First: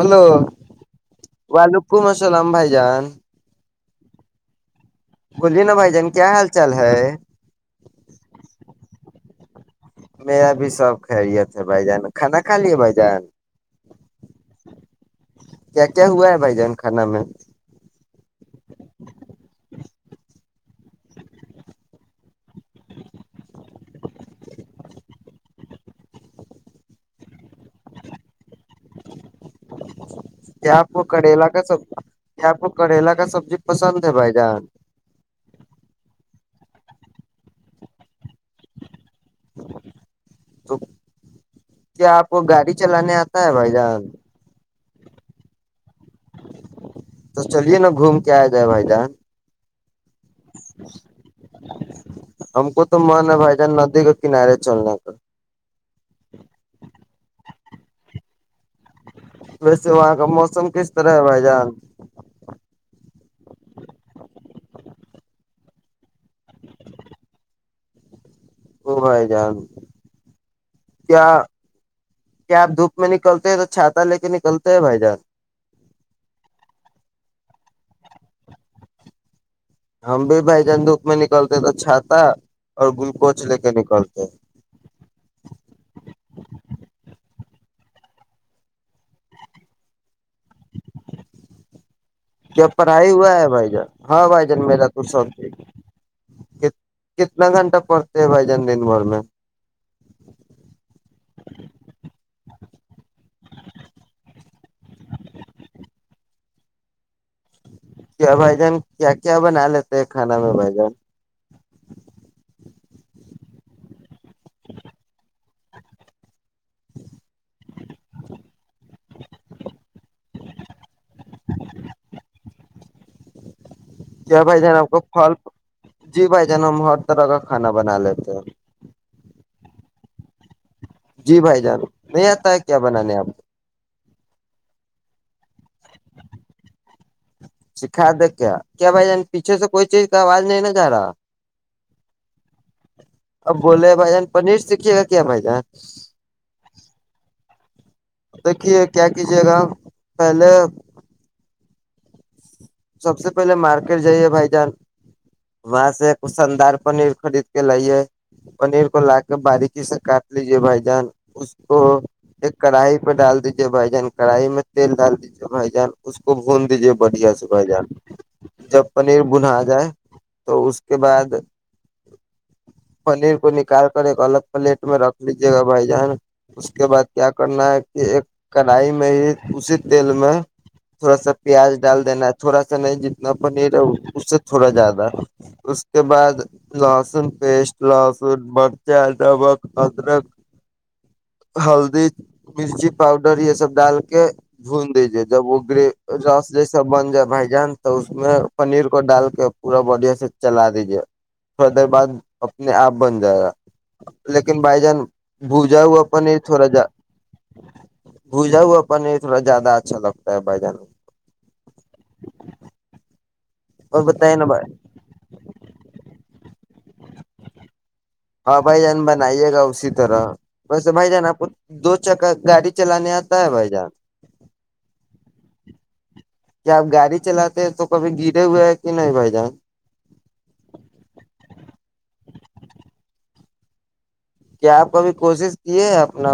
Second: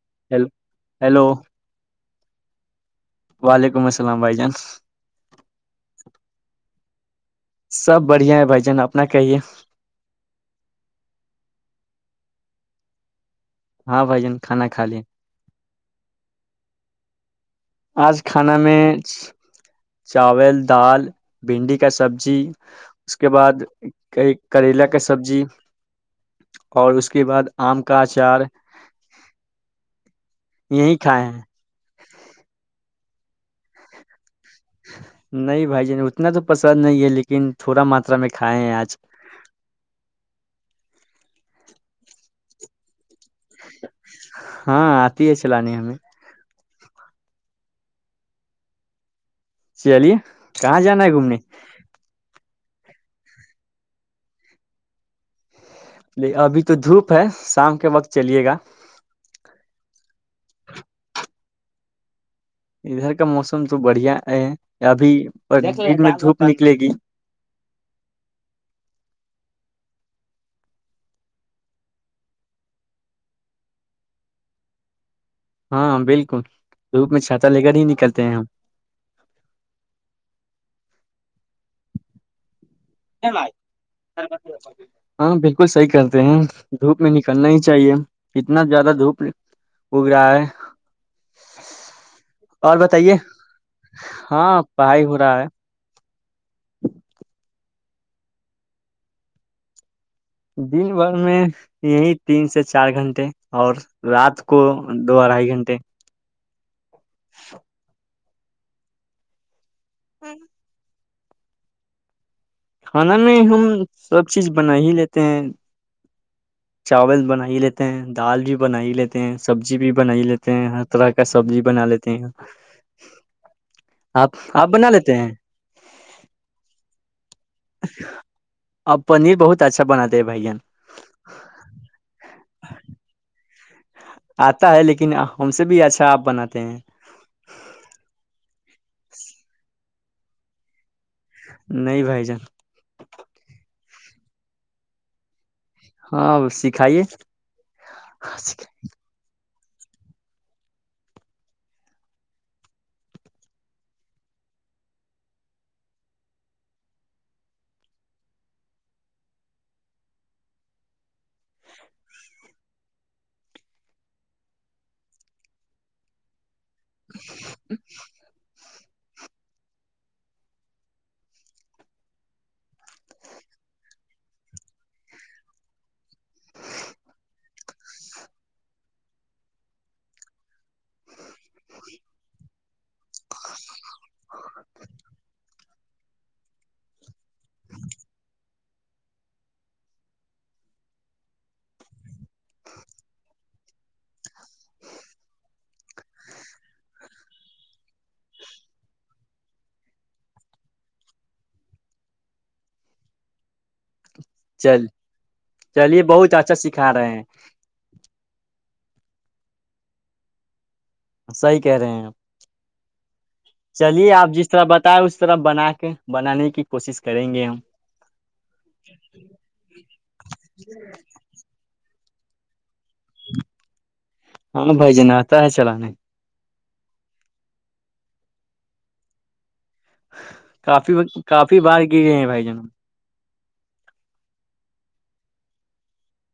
السلام علیکم محترم بھائی ہیلو جان آپ کو بھی مبارک ہیلو ہلو ول کم السلام بھائی جان سلام بائی چانس بولیے نا بھائی جان کیا حال چال ہے سب بڑھیا ہے بھ جن اپنا کہیے میرا بھی سب خیریت ہے بھ جان کھانا کھا لے بھائی جان ہاں بھائی جن کھانا کھا لے کیا کیا ہوا ہے بھائی جان کھانا میں آج کھانا میں چاول دال بھنڈی کا سبزی اس کے بعد ایک کریلا کا سبزی اور اس کے بعد آم کا اچار کیا آپ یہی کو کھائے ہیں کریلا کا سب کیا آپ کریلا کا سبزی پسند ہے بائی نہیں بھائی ج نے اتنا تو پسند نہیں ہے لیکن تھھوڑا ماترا میں کھائے ہیں آج تو کیا آپ کو گاڑی چلانے آتا ہے بھائی جان ہاں آتی ہے چانی ہمیں تو چلیے نا گھوم کے آیا جائے بھائی جان چلیے کہاں جانا ہے گھومنے ہم کو تو من ہے بھائی جان ندی کے کنارے چلنے کا ل ابھی تو دھوپ ہے شام کے وقت چلیے گا ویسے وہاں کا موسم کس طرح ہے بھائی جان ج ادھر کا موسم تو بڑھیا ہے ابھی بھی میں دھوپ نکلے گی وہ بھائی جان کیا کیا آپ دھوپ میں نکلتے ہیں تو چھاتہ لے کے نکلتے ہیں بھائی جان ہاں بالکل دوپ میں چھاتا لے کر ہی نکلتے ہیں ہم ہم بھی بھائی جان دکھ میں نکلتے توھا ہاں بالکل صحیح کرتے ہیں دھوپ میں نکل کرنا ہی چاہیے کتنا زیادہ دھوپ اگ رہا ہے کیا اور پڑھائی بتائیے ہوا ہے بھائی جان ہاں بھائی جان میرا تو پڑھائی ہو سو رہا ہے کتنا گھنٹہ کرتے ہیں بھائی جن دن بھر میں دن بھر میں یہی تین سے چار گھنٹے اور رات کو دو اڑھائی گھنٹے کیا بھائی جان کیا کیا بنا لیتے کھانا میں بھ جان کھانا میں ہم سب چیز بنا ہی لیتے ہیں چاول بنا ہی لیتے ہیں دال بھی بن ہی لیتے ہیں سبزی بھی بنا ہی لیتے ہیں ہر طرح کا سبزی بنا لیتے ہیں آپ کیا بھائی جان بنا آپ کو لیتے ہیں پھل جی بھائی جان ہم ہر طرح کا کھانا بنا لیتے ہیں آپ پنیر بہت اچھا بناتے بھین جی بھائی جان نہیں آتا ہے کیا بنانے آپ کو آتا ہے لیکن ہم سے بھی اچھا آپ بناتے ہیں سکھا دے کیا کیا بھائی ج پیچھے سے کوئی چیز کا آواز نہیں ن جا رہا نہیں بھائی جان اب بولے بھائی جان پنیر سیکھیے گا کیا بھائی جان ہاں سکھائیے دیکھیے کیا کیجیے گاپ پ ن سب سے پہلے مارکیٹ جائیے بھائی جان وہاں سے ایک شاندار پنیر خرید کے لائیے پنیر کو لا کے باریکی سے کاٹ لیجے بھائی جان اس کو ایک کڑھائی پہ ڈال دیجے بھائی جان کڑھائی میں تیل ڈال دیجیے بھائی جان اس کو ہتی جی بڑیا سب جا جب پنیر بنا جائے تو اس کے بعد پنیر کو نکال کر ایک الگ پلیٹ میں رکھ لیجے گا بھائی جان اس کے بعد کیا کرنا ہے کہ ایک کڑھائی میں ہی اسی تیل میں تھوڑا سا پیاز ڈال دینا ایسا نہیں جتنا پنیر ہے اس سے تھوڑا زیادہ اس کے بعد لہسن پیسٹ لہسن مرچ ڈبک ادرک ہلدی مرچی پاؤڈر یہ سب ڈال کے بھون دیجے جب وہ گ رس جیسا بن جائے بھائی جان تو اس میں پنیر کو ڈال کے پورا بڑیا سے چلا دیجیے تھوڑا دیر بعد اپنے آپ بن جائے گا لیکن بھائی چل جان بھجا ہو چلیے اپن بہت اچھا تھوڑا جا سکھا رہے ہیں بھجا ہوا بنے تھڑا زیادہ اچھا لگتا ہے بھائی جان صحی کہہ رہے ہیں آپ اور چلیے آپ بتائیے نا جس بھائی طرح بتائے اس طرح بنا کے بنانے کی کوشش کریں گے ہم ہاں بائی جان ب نہیں ہے گاؤ س طر بس بائی جانا اپ دو چک گاڑی چلانے آتا ہے بھائی جان ہاں بھائی جن آتا ہے چلانے کیا آپ گاڑی چلاتے ہیں تو کبھی گرے ہوئے ہیں کہ نہیں بھائی جان کافی کافی بار گرے ہیں بھائی جنم کیا آپ کبھی کوشش کیے اپنا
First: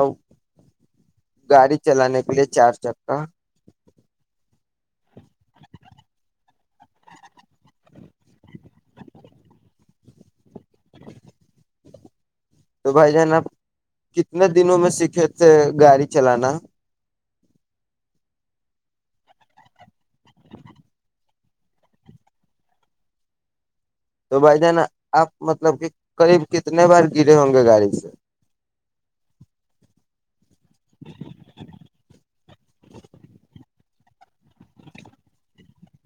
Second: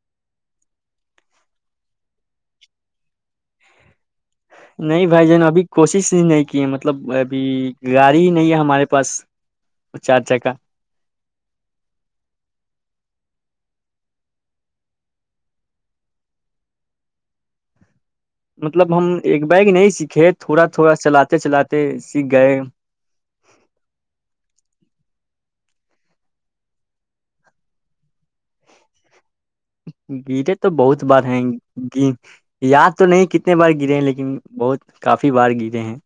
گاڑی چلانے کے لیے چار چک کا نہیں بھائی جین ابھی کوشش ہی نہیں کی ہے مطلب ابھی گاڑی ہی نہیں ہے ہمارے پاس چار جگ کاہ تو بھائی جان آپ کتنے دنوں میں سیکھے تھے گاڑی چلانا مطلب ہم ایک بیگ نہیں سیکھے تھوڑا تھوڑا چلاتے چلاتے سیکھ گئے تو بھائی جانا آپ مطلب کہ قریب کتنے بار گرے ہوں گے گاڑی سے گرے تو بہت بار ہیں یاد تو نہیں کتنے بار گرے ہیں لیکن بہت کافی بار گرے ہیں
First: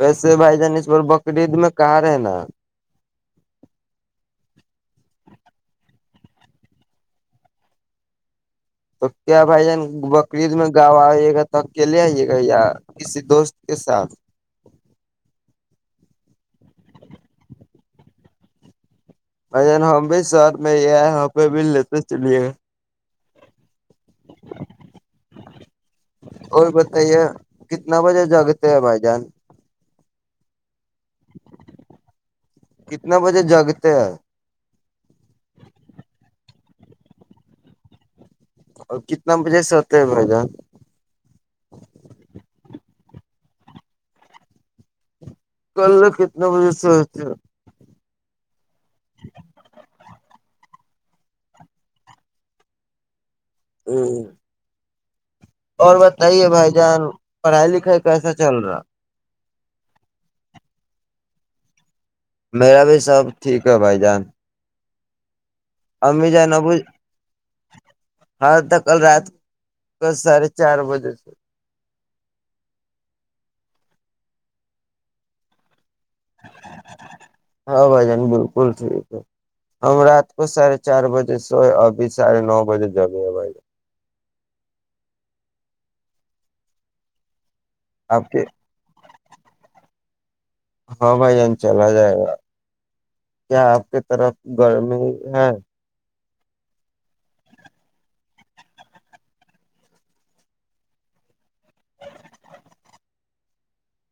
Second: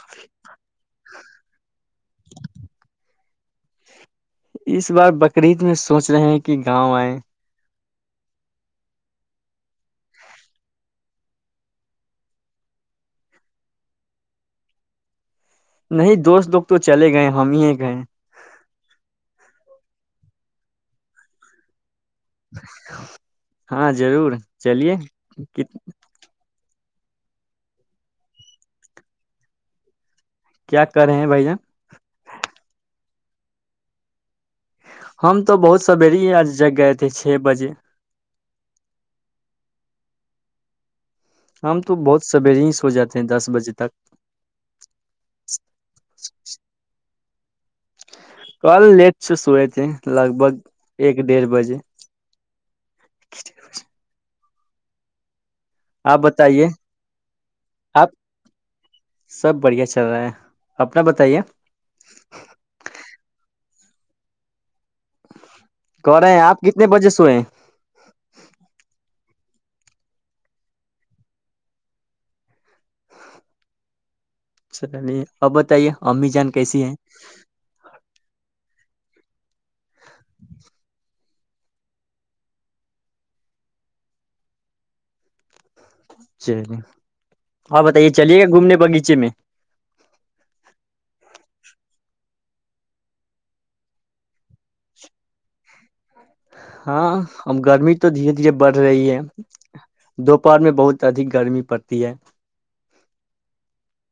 ویسے بھائی جان اس پر بقرید میں کہاں ہے نا اس بار بقرعید میں سوچ رہے ہیں کہ گاؤں آئے تو کیا بھائی جان بقرریید میں گاؤں آئیے گا تو اکیلے آئیے گا یا کسی دوست کے ساتھ نہیں دوست لوگ تو چلے گئے ہم ہی گئے ا ہم بھی سر میں یہ پہ بھی لیتے چلیے ہاں ضرور چلیے کت کوئی بتائیے کتنا بجے جگتے ہیں بھائی جان کیا کرے ہیں بھائی جن کتنے بجے جگتے ہیں ہم تو بہت سوری ہی آج جگ گئے تھے چھ بجے اور کتنا بجے سے آتے ہے بھائی جان ہم تو بہت سویرے ہی سو جاتے ہیں دس بجے تک کل کتنے بجے سے ہوتے کل لیٹ چ سوئے تھھی لگ بھگ ایک ڈھ بجے ا اور بتائیے بھائی جان پڑھائی لکھائی آپ کیسا چل رہا سب بڑھیا چل رہا ہے اپنا بتائیے میرا بھی سب ٹھیک ہے بھائی جان کر امی رہے ہیں جان آپ ابو کتنے بجے سوئے ہیں کس سھے چار بجے سے چل نہیں آپ بتائیے امی جان کیسی ہیں جی ج ہم رات کو ساھے چار بجے سوئے ابھی ساڑھے نو بجے جب ہے بھائی چی ہاں بتائیے جان آپ چلیے کے گا گھومنے باغیچے میں ہاں بھائی یہان چلا جائے گا کیا آپ کی طرف گرمی ہے ہاں اب گرمی تو دھیرے دھیرے بڑھ رہی ہے دوپہر میں بہت ادھک گرمی پڑتی ہے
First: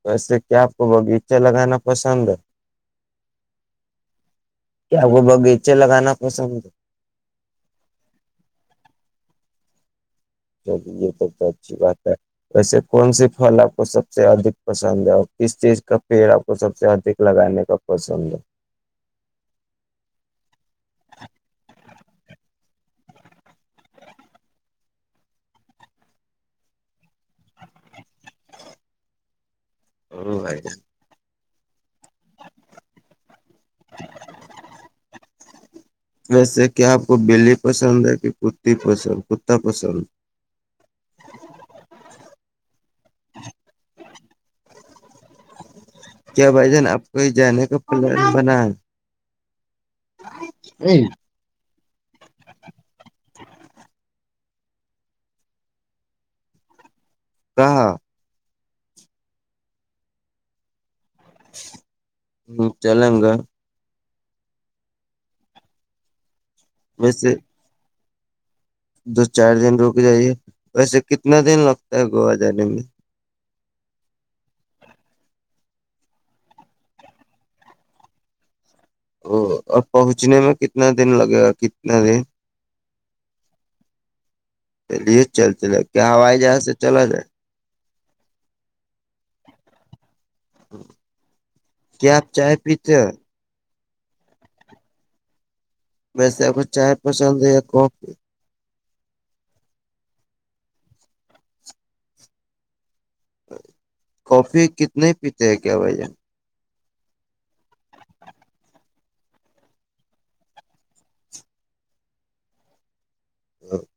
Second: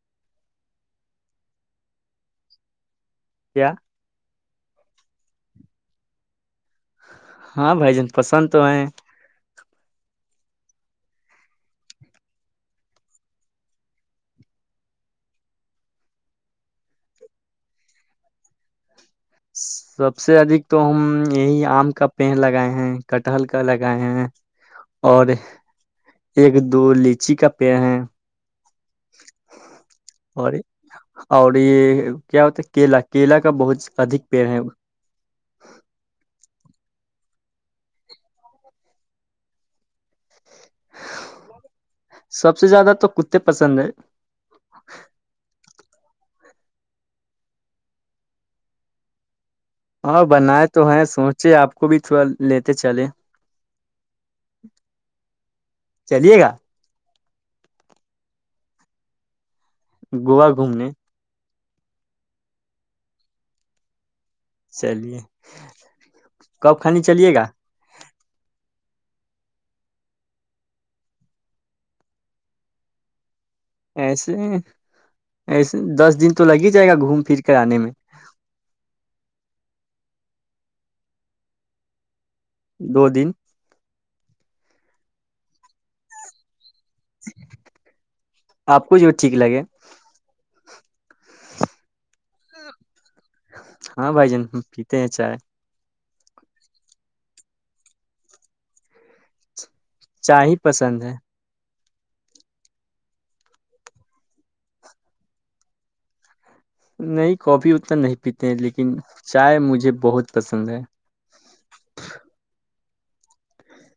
ویسے کیا آپ کو باغیچہ لگانا پسند ہے کیا کیا کو باغیچے لگانا پسند ہے ہاں بھائی جان پسند تو ہے چلی یہ تو تو اچھی بات ہے ویسے کون سے پھل آپ کو سب سے ادھک پسند ہے اور کس چیز کا پیڑ آپ کو سب سے ادھ لگانے کا پسند ہے سب سے ادک تو ہم یہی آم کا پیڑ لگائے ہیں کٹہل کا لگائے ہیں اور ایک دو لیچی کا پےڑ ہے السلام علیکم محترم بھائی جان آپ کو بھی مبارک او آا اور یہ کیا ہوتا ہے کیلا کیلا کا بہت ادھ پیڑ ہے جیسے کیا آپ کو بلی پسند ہے کہ کتی پسند کتا پسند سب سے زیادہ تو کتے پسند ہے کیا بھائی جان آپ کویں جانے کا پلان بنا ہاں بنائے تو ہے ہیں سوچے آپ کو بھی تھوڑا لیتے چلے چلیے گا کہاں گووا گھومنے ہ چل گا چلیے کب خنی چلیے ویسے گا دو چار دن رک جائیے ویسے کتنا دن لگتا ہے گووا جانے میں ایسے ایسے دس دن تو لگ ہی جائے گا گھوم پھر کر آنے میں ا اب پہنچنے میں کتنا دن لگے گا کتنا دن دو دن چلیے چل چلے کیا ہو ہے جہاں سے چلا جائے آپ کوھ ٹھیک لگے کیا آپ چائے پی ہاں بھائی جان پیتے ہیں چائے ویسے آپ کو چائے پسند ہے یا کافی چائے ہی پسند ہے کافی کتنے پیتے ہیں کیا بھین نہیں کاپی اتنا نہیں پیتے ہیں لیکن چائے مجھے بہت پسند ہے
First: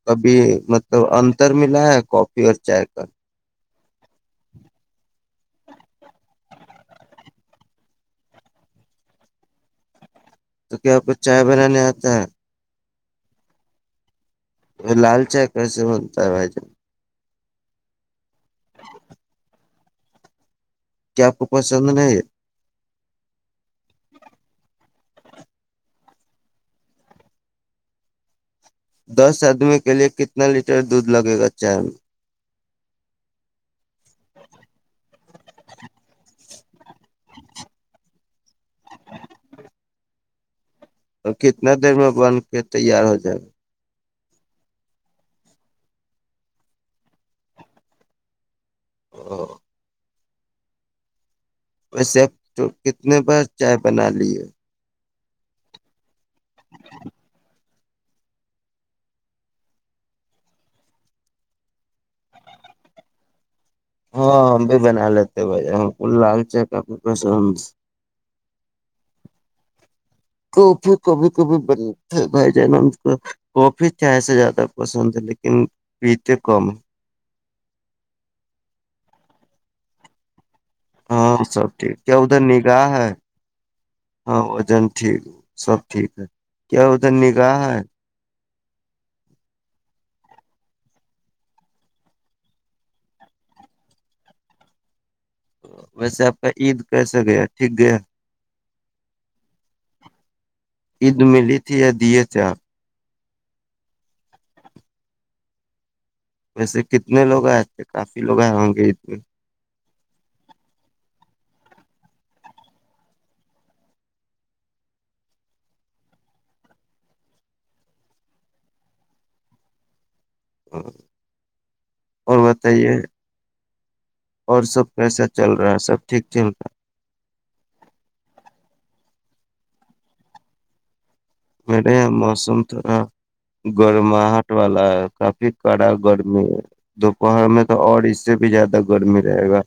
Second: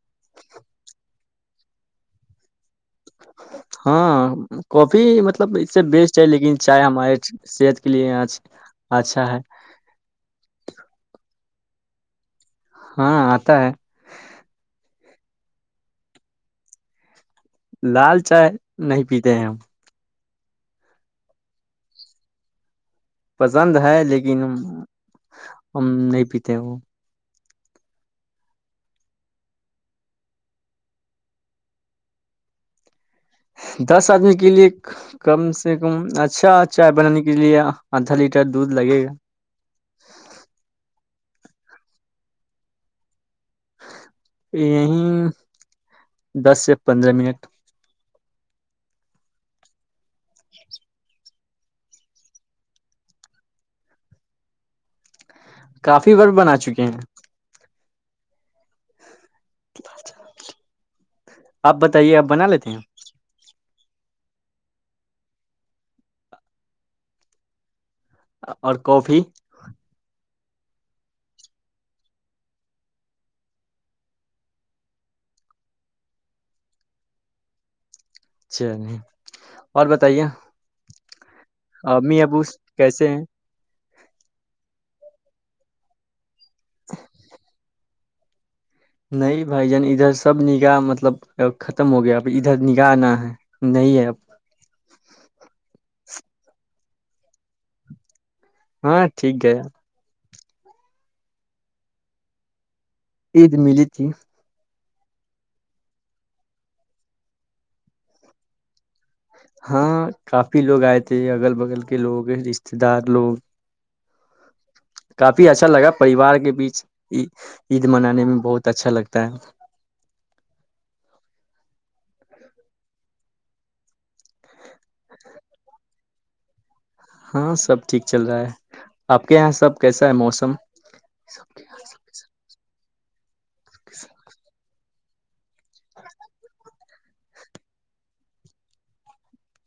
کبھی مطلب انتر ملا ہے کافی اور چائے کا ہاں کافی مطلب اس سے بیسٹ ہے لیکن چائے ہمارے صحت کے لیے اچھا ہے تو کیا بچ چائے بنانے آتا ہے ہاں آتا ہے تو لال چائے کیسے بنتا ہے بھائی ج لال چائے نہیں پیتے ہیں ہم کیا آپ کو پسند نہیں؟ پسند ہے لیکن ہم نہیں پیتے وہ دس آدمی کے لیئے کتنا لیٹر دودھ لگے گا چین دس آدمی کے لیے کم سے کم اچھا چائے بنانے کے لیے آدھا لیٹر دودھ لگے گا اور کتنا دیر میں بن کے تیار ہو جائے گا یہیں دس سےیا پندرہ منٹ [unintelligible] ویسےپ کتنے بار چائے بنا لیے کافی وور بنا چکے ہیں آپ بتائیے آپ بنا لیتے ہیں [unintelligible] اور کافی کافی کبھی کبھی ب بھائی جان نا کو کافی چائے سے زیادہ پسند ہے لیکن پیتے کم ہیں اچ چل نہیں اور بتائیے ہاں سب ٹھیک کیا امی ادھر ابو نگاہ کیسے ہے ہیں ہاں وجن ٹھیک سب ٹھیک ہے [unintelligible] نہیں بھائی جان ادھر سب نگاہ مطلب ختم ہو گیا اب ادھر نگاہ آنا ہے نہیں ہے اب ویسے آپ کا عید کیسا گیا ٹھیک گیا ہاں ٹھ گ عید ملی تھی یا دیے تھے آ عید ملی تھی ویسے کتنے لوگ آئے تھے کافی لوگ آئے ہوں گے عید میں ہاں کافی لوگ آئے تھے اگل بغل کے لوگ رشتے دار لوگ کافی اچھا لگا پریوار کے بیچ عید منانے میں بہت اچھا لگتا ہے اور بتائیے اور سب کیسا چل رہا ہے سب ٹھیک چل رہا ہے ہاں سب ٹھیک چل رہا ہے آپ کے یہاں سب کیسا ہے موسم سب کے سب سر تو ہ [unintelligible] گرم ہٹ [unintelligible] والا کافی کڑا گرمی ہے دوپہر میں تو اور اس سے بھی زیادہ گرمی رہے گا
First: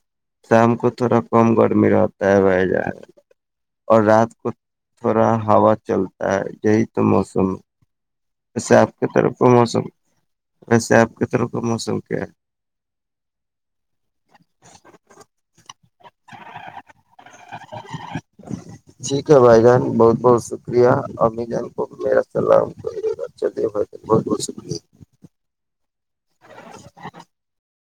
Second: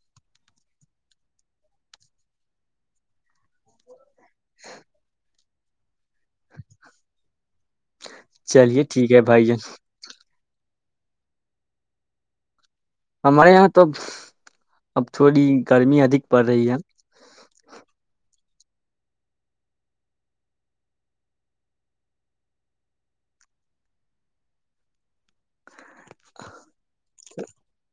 شام کو تھوڑا کم گرمی رہتا ہے بھائی جان اور رات کتورہ [unintelligible] ہوا چلتا ہے [unintelligible] چیت موسم [unintelligible] جیسے چلیے آپ کی ٹھیک ہے طرف بھائی جان موسم [unintelligible] ویسے آپ کی طر کا موسم کیا ہے ہمارے یہاںاں تو اب تھوڑی [unintelligible] گرمی ادک پڑ رہی ہے [unintelligible] ٹھیک ہے بھائی جان بہت بہت شکریہ امی جان کو میرا سلام بچہ دے ب بہت بہت شکریہ [inaudible]